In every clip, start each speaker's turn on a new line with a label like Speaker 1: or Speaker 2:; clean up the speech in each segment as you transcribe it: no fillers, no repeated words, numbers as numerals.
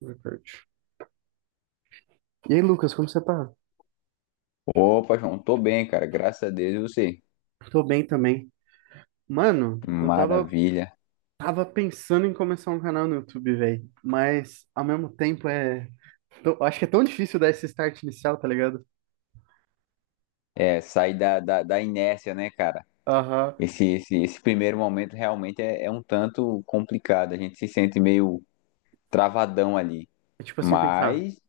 Speaker 1: Recorde. E aí, Lucas, como você tá?
Speaker 2: Opa, João, tô bem, cara. Graças a Deus, e você?
Speaker 1: Tô bem também. Mano, eu tava,
Speaker 2: Maravilha.
Speaker 1: tava pensando em começar um canal no YouTube, velho. Mas, ao mesmo tempo. Acho que é tão difícil dar esse start inicial, tá ligado?
Speaker 2: É, sair da inércia, né, cara?
Speaker 1: Aham.
Speaker 2: Esse primeiro momento realmente é um tanto complicado. A gente se sente meio travadão ali.
Speaker 1: É tipo assim, pensar,
Speaker 2: Mas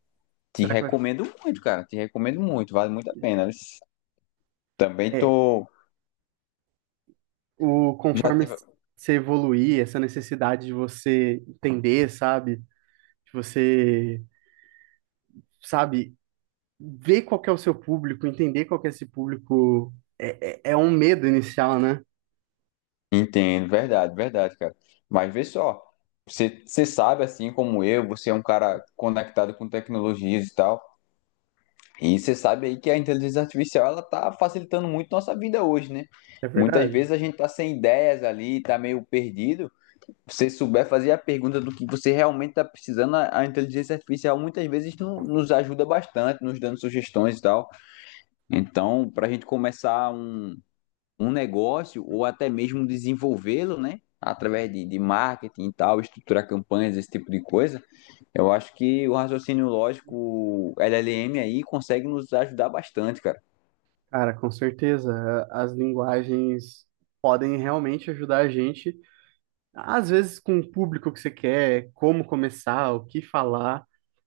Speaker 2: te
Speaker 1: será que vai ficar.
Speaker 2: recomendo muito, cara. Te recomendo muito. Vale muito a pena. Também
Speaker 1: É,
Speaker 2: tô.
Speaker 1: conforme você evoluir, essa necessidade de você entender, sabe? De você, sabe, ver qual que é o seu público, entender qual que é esse público. É um medo inicial, né?
Speaker 2: Entendo, verdade, verdade, cara. Mas vê só. Você sabe, assim como eu, você é um cara conectado com tecnologias e tal. E você sabe aí que a inteligência artificial ela tá facilitando muito nossa vida hoje, né?
Speaker 1: É
Speaker 2: Muitas vezes
Speaker 1: verdade?
Speaker 2: a gente tá sem ideias ali, tá meio perdido. Se você souber fazer a pergunta do que você realmente tá precisando, a inteligência artificial muitas vezes nos ajuda bastante, nos dando sugestões e tal. Então, para a gente começar um negócio ou até mesmo desenvolvê-lo, né? Através de marketing e tal, estruturar campanhas, esse tipo de coisa, eu acho que o raciocínio lógico, LLM aí, consegue nos ajudar bastante, cara.
Speaker 1: Cara, com certeza. As linguagens podem realmente ajudar a gente, às vezes com o público que você quer, como começar, o que falar.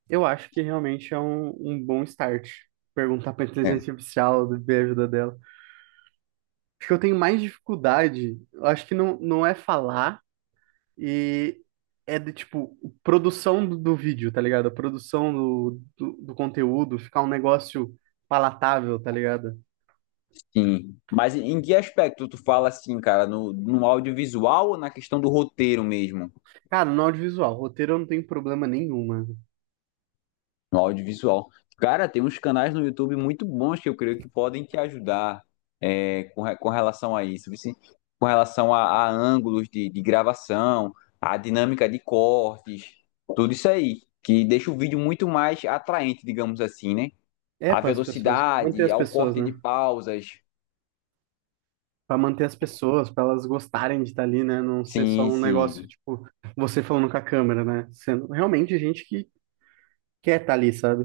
Speaker 1: Eu acho que realmente é um bom start. Perguntar para
Speaker 2: É,
Speaker 1: inteligência artificial, ver a ajuda dela. Acho que eu tenho mais dificuldade, eu acho que não, não é falar e é de tipo, produção do vídeo, tá ligado? A produção do conteúdo, ficar um negócio palatável, tá ligado?
Speaker 2: sim. Mas em que aspecto tu fala assim, cara? No audiovisual ou na questão do roteiro mesmo?
Speaker 1: Cara, no audiovisual, roteiro eu não tenho problema nenhum, mano.
Speaker 2: No audiovisual. Cara, tem uns canais no YouTube muito bons que eu creio que podem te ajudar é, com relação a isso. Com relação a ângulos de gravação, a dinâmica de cortes, tudo isso aí. Que deixa o vídeo muito mais atraente, digamos assim, né?
Speaker 1: É
Speaker 2: A
Speaker 1: para as pessoas, manter
Speaker 2: velocidade,
Speaker 1: as
Speaker 2: ao
Speaker 1: pessoas,
Speaker 2: corte de
Speaker 1: né?
Speaker 2: pausas.
Speaker 1: Para manter as pessoas, para elas gostarem de estar ali, né? Não ser só
Speaker 2: Sim,
Speaker 1: um negócio,
Speaker 2: sim.
Speaker 1: tipo, você falando com a câmera, né? Sendo realmente gente que quer estar ali, sabe?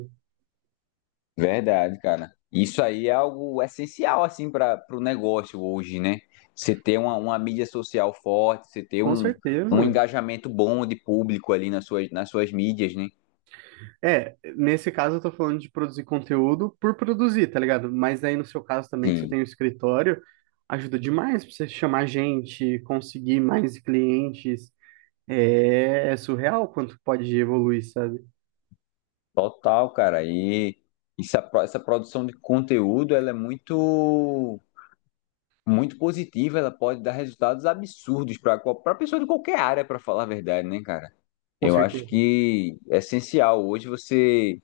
Speaker 2: Verdade, cara. Isso aí é algo essencial, assim, para o negócio hoje, né? Você ter uma mídia social forte, você ter
Speaker 1: Com
Speaker 2: um
Speaker 1: certeza.
Speaker 2: engajamento bom de público ali nas nas suas mídias, né?
Speaker 1: É, nesse caso eu tô falando de produzir conteúdo por produzir, tá ligado? Mas aí no seu caso também, que você
Speaker 2: Sim,
Speaker 1: tem o escritório, ajuda demais pra você chamar gente, conseguir mais clientes. É surreal quanto pode evoluir, sabe?
Speaker 2: total, cara. E essa produção de conteúdo, ela é muito positiva, ela pode dar resultados absurdos para pessoa de qualquer área, para falar a verdade, né, cara?
Speaker 1: Com
Speaker 2: Eu acho
Speaker 1: certeza.
Speaker 2: que é essencial hoje você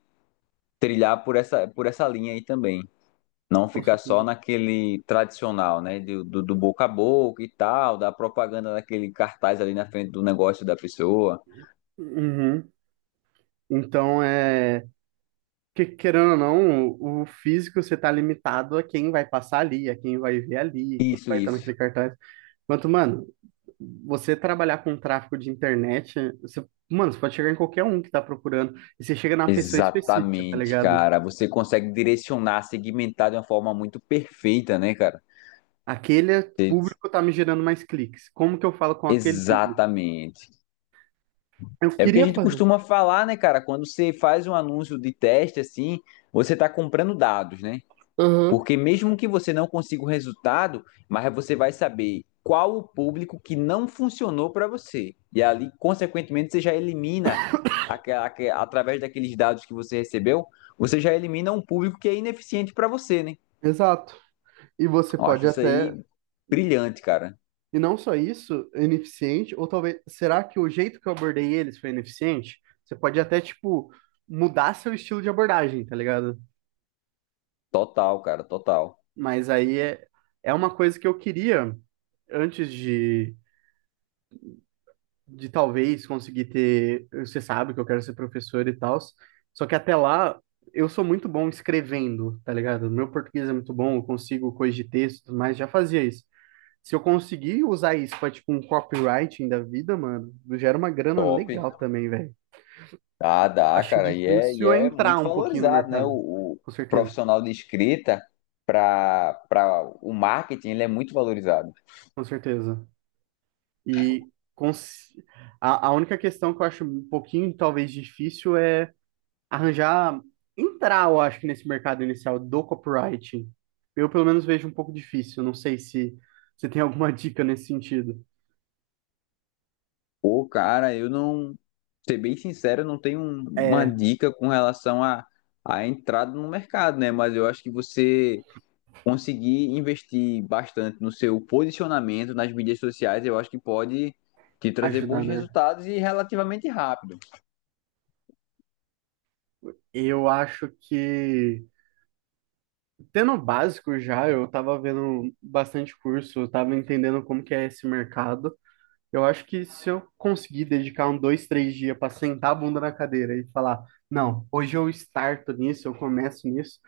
Speaker 2: trilhar por por essa linha aí também. Não
Speaker 1: Com
Speaker 2: ficar só
Speaker 1: certeza.
Speaker 2: naquele tradicional, né? Do boca a boca e tal, da propaganda daquele cartaz ali na frente do negócio da pessoa.
Speaker 1: Uhum. Então. Querendo ou não, o físico você tá limitado a quem vai passar ali, a quem vai ver ali, quem
Speaker 2: Isso,
Speaker 1: vai estar
Speaker 2: isso.
Speaker 1: naquele cartaz. Quanto, mano, você trabalhar com tráfego de internet, você, mano, você pode chegar em qualquer um que tá procurando, e você chega numa pessoa específica, tá
Speaker 2: Exatamente,
Speaker 1: ligado?
Speaker 2: cara. Você consegue direcionar, segmentar de uma forma muito perfeita, né, cara?
Speaker 1: Aquele
Speaker 2: Você-
Speaker 1: público tá me gerando mais cliques. Como que eu falo com aquele público?
Speaker 2: Exatamente.
Speaker 1: Eu
Speaker 2: É o que a
Speaker 1: queria
Speaker 2: gente
Speaker 1: fazer.
Speaker 2: costuma falar, né, cara? Quando você faz um anúncio de teste assim, você tá comprando dados, né?
Speaker 1: Uhum.
Speaker 2: Porque mesmo que você não consiga o resultado, mas você vai saber qual o público que não funcionou para você. E ali, consequentemente, você já através daqueles dados que você recebeu, você já elimina um público que é ineficiente para você, né?
Speaker 1: Exato. E você
Speaker 2: Eu acho
Speaker 1: pode
Speaker 2: isso
Speaker 1: até
Speaker 2: aí brilhante, cara.
Speaker 1: E não só isso, é ineficiente, ou talvez, será que o jeito que eu abordei eles foi ineficiente? Você pode até, tipo, mudar seu estilo de abordagem, tá ligado?
Speaker 2: Total, cara, total.
Speaker 1: Mas aí é uma coisa que eu queria, antes de talvez conseguir ter. Você sabe que eu quero ser professor e tal, só que até lá eu sou muito bom escrevendo, tá ligado? Meu português é muito bom, eu consigo coisas de texto, mas já fazia isso. Se eu conseguir usar isso pra, tipo, um copywriting da vida, mano, gera uma grana
Speaker 2: Top.
Speaker 1: legal também, velho.
Speaker 2: Dá,
Speaker 1: Acho
Speaker 2: cara. E
Speaker 1: difícil é
Speaker 2: é
Speaker 1: entrar
Speaker 2: muito
Speaker 1: um pouquinho no
Speaker 2: valorizado, né?
Speaker 1: mercado.
Speaker 2: O
Speaker 1: Com certeza,
Speaker 2: profissional de escrita para o marketing, ele é muito valorizado.
Speaker 1: com certeza. E cons- a única questão que eu acho um pouquinho, talvez, difícil é arranjar, entrar, eu acho que nesse mercado inicial do copywriting. Eu, pelo menos, vejo um pouco difícil. Não sei se você tem alguma dica nesse sentido.
Speaker 2: Pô, cara, eu não, ser bem sincero, eu não tenho uma
Speaker 1: É,
Speaker 2: dica com relação à entrada no mercado, né? Mas eu acho que você conseguir investir bastante no seu posicionamento nas mídias sociais, eu acho que pode te trazer
Speaker 1: ajudar,
Speaker 2: bons
Speaker 1: né?
Speaker 2: resultados e relativamente rápido.
Speaker 1: Eu acho que tendo o básico já, eu tava vendo bastante curso, eu tava entendendo como que é esse mercado. Eu acho que se eu conseguir dedicar um dois, três dias para sentar a bunda na cadeira e falar, não, hoje eu starto nisso, eu começo nisso,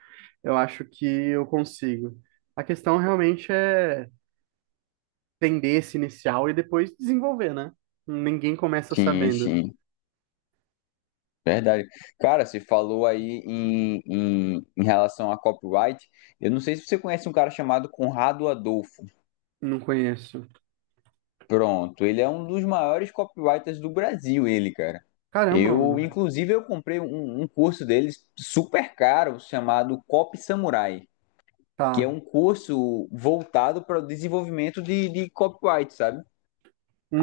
Speaker 1: eu acho que eu consigo. A questão realmente é entender esse inicial e depois desenvolver, né? Ninguém começa
Speaker 2: Sim,
Speaker 1: sabendo.
Speaker 2: sim, verdade. Cara, você falou aí em relação a copyright. Eu não sei se você conhece um cara chamado Conrado Adolfo.
Speaker 1: Não conheço.
Speaker 2: Pronto, ele é um dos maiores copywriters do Brasil, ele, cara.
Speaker 1: Caramba,
Speaker 2: Eu,
Speaker 1: mano.
Speaker 2: inclusive, eu comprei um curso dele super caro chamado Copy Samurai, que é
Speaker 1: Tá.
Speaker 2: um curso voltado para o desenvolvimento de copyright, sabe?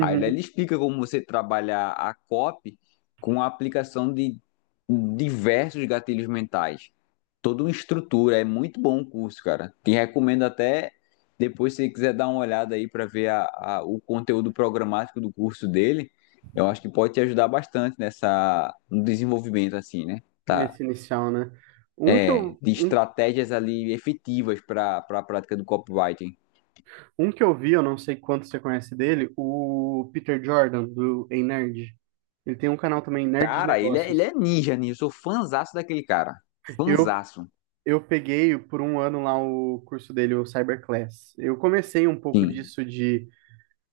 Speaker 2: Aí ele explica como você trabalhar a COP com a aplicação de diversos gatilhos mentais. Toda uma estrutura, é muito bom o curso, cara. Te recomendo até depois, se você quiser dar uma olhada aí para ver o conteúdo programático do curso dele, eu acho que pode te ajudar bastante nessa, no desenvolvimento, assim, né? Tá.
Speaker 1: Nesse inicial, né? Um que
Speaker 2: É,
Speaker 1: eu,
Speaker 2: de
Speaker 1: um
Speaker 2: estratégias ali efetivas para a prática do copywriting.
Speaker 1: Um que eu vi, eu não sei quanto você conhece dele, o Peter Jordan, do Ei Nerd. Ele tem um canal também, Nerd de
Speaker 2: Cara, ele
Speaker 1: Negócios.
Speaker 2: é ninja nisso. Eu sou fãzaço daquele cara.
Speaker 1: Eu,
Speaker 2: Fanzaço.
Speaker 1: eu peguei por um ano lá o curso dele, o Cyberclass. Eu comecei um pouco
Speaker 2: Sim,
Speaker 1: disso de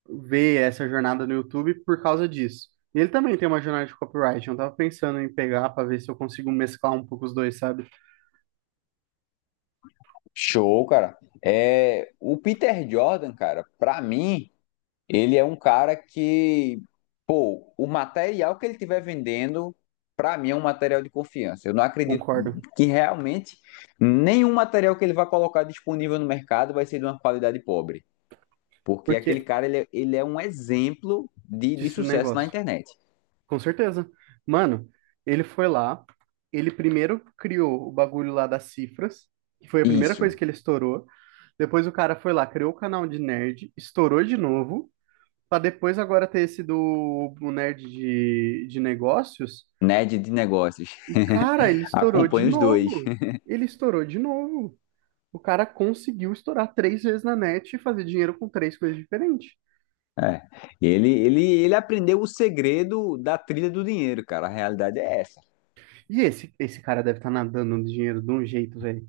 Speaker 1: ver essa jornada no YouTube por causa disso. E ele também tem uma jornada de copyright. Eu tava pensando em pegar para ver se eu consigo mesclar um pouco os dois, sabe?
Speaker 2: show, cara. É, o Peter Jordan, cara, pra mim, ele é um cara que, pô, o material que ele estiver vendendo, pra mim é um material de confiança. Eu não acredito
Speaker 1: Concordo.
Speaker 2: que realmente nenhum material que ele vai colocar disponível no mercado vai ser de uma qualidade pobre. Porque aquele
Speaker 1: Porque
Speaker 2: cara, ele é um exemplo de
Speaker 1: disse o
Speaker 2: sucesso na
Speaker 1: negócio.
Speaker 2: internet.
Speaker 1: Com certeza. Mano, ele foi lá, ele primeiro criou o bagulho lá das cifras, que foi a primeira
Speaker 2: Isso,
Speaker 1: coisa que ele estourou. Depois o cara foi lá, criou o canal de nerd, estourou de novo, pra depois agora ter esse do o nerd de negócios.
Speaker 2: nerd de negócios.
Speaker 1: E, cara, ele estourou de
Speaker 2: Acompanhe os dois.
Speaker 1: novo. Ele estourou de novo. O cara conseguiu estourar três vezes na net e fazer dinheiro com três coisas diferentes.
Speaker 2: É. Ele aprendeu o segredo da trilha do dinheiro, cara. A realidade é essa.
Speaker 1: E esse cara deve estar nadando no dinheiro de um jeito, velho.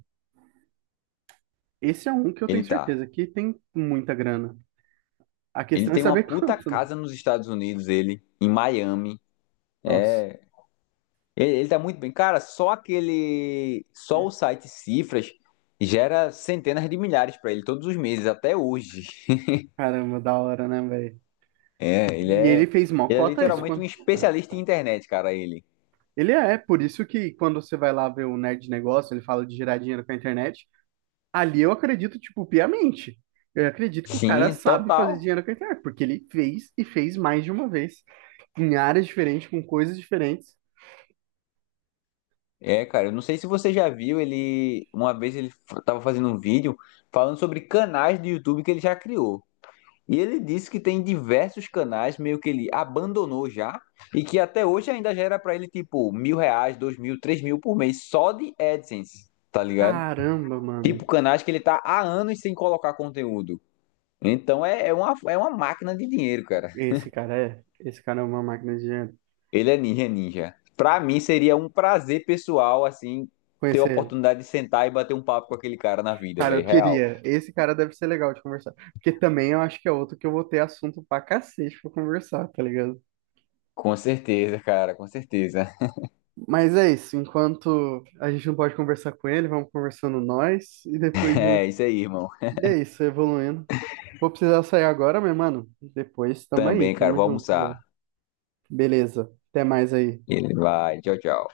Speaker 1: Esse é um que eu tenho
Speaker 2: Ele
Speaker 1: certeza
Speaker 2: tá.
Speaker 1: que tem muita grana. A
Speaker 2: Ele
Speaker 1: questão é
Speaker 2: tem
Speaker 1: saber
Speaker 2: uma puta
Speaker 1: quanto, né?
Speaker 2: casa nos Estados Unidos, ele, em Miami.
Speaker 1: Nossa,
Speaker 2: É. Ele tá muito bem. Cara, só aquele. Só o site Cifras gera centenas de milhares pra ele todos os meses, até hoje.
Speaker 1: caramba, da hora, né, velho?
Speaker 2: É, ele
Speaker 1: E ele
Speaker 2: é.
Speaker 1: fez mó
Speaker 2: Ele é
Speaker 1: cota isso.
Speaker 2: literalmente um
Speaker 1: Quando...
Speaker 2: especialista em internet, cara, ele.
Speaker 1: Ele é, por isso que quando você vai lá ver o Nerd Negócio, ele fala de gerar dinheiro com a internet. Ali eu acredito, tipo, piamente. Eu acredito que o cara
Speaker 2: Sim,
Speaker 1: sabe fazer
Speaker 2: total.
Speaker 1: dinheiro com a internet, porque ele fez e fez mais de uma vez, em áreas diferentes, com coisas diferentes.
Speaker 2: É, cara, eu não sei se você já viu, ele uma vez ele tava fazendo um vídeo falando sobre canais do YouTube que ele já criou. E ele disse que tem diversos canais meio que ele abandonou já e que até hoje ainda gera pra ele tipo 1000 reais, 2000, 3000 por mês só de AdSense, tá ligado?
Speaker 1: Caramba, mano.
Speaker 2: Tipo canais que ele tá há anos sem colocar conteúdo. Então é uma máquina de dinheiro, cara.
Speaker 1: Esse cara é uma máquina de dinheiro.
Speaker 2: Ele é ninja, é ninja. Pra mim seria um prazer pessoal, assim, ter a
Speaker 1: Conhecer ele.
Speaker 2: oportunidade de sentar e bater um papo com aquele cara na vida,
Speaker 1: Cara, eu
Speaker 2: velho. Real.
Speaker 1: queria. Esse cara deve ser legal de conversar. Porque também eu acho que é outro que eu vou ter assunto pra cacete pra conversar, tá ligado?
Speaker 2: Com certeza, cara, com certeza.
Speaker 1: Mas é isso. Enquanto a gente não pode conversar com ele, vamos conversando nós. E depois junto.
Speaker 2: É isso aí, irmão.
Speaker 1: E é isso, evoluindo. Vou precisar sair agora, meu mano. Depois tamo aí,
Speaker 2: Também, cara,
Speaker 1: tamo
Speaker 2: vou
Speaker 1: junto, velho.
Speaker 2: almoçar.
Speaker 1: Beleza. Até mais aí.
Speaker 2: Ele vai. Tchau, tchau.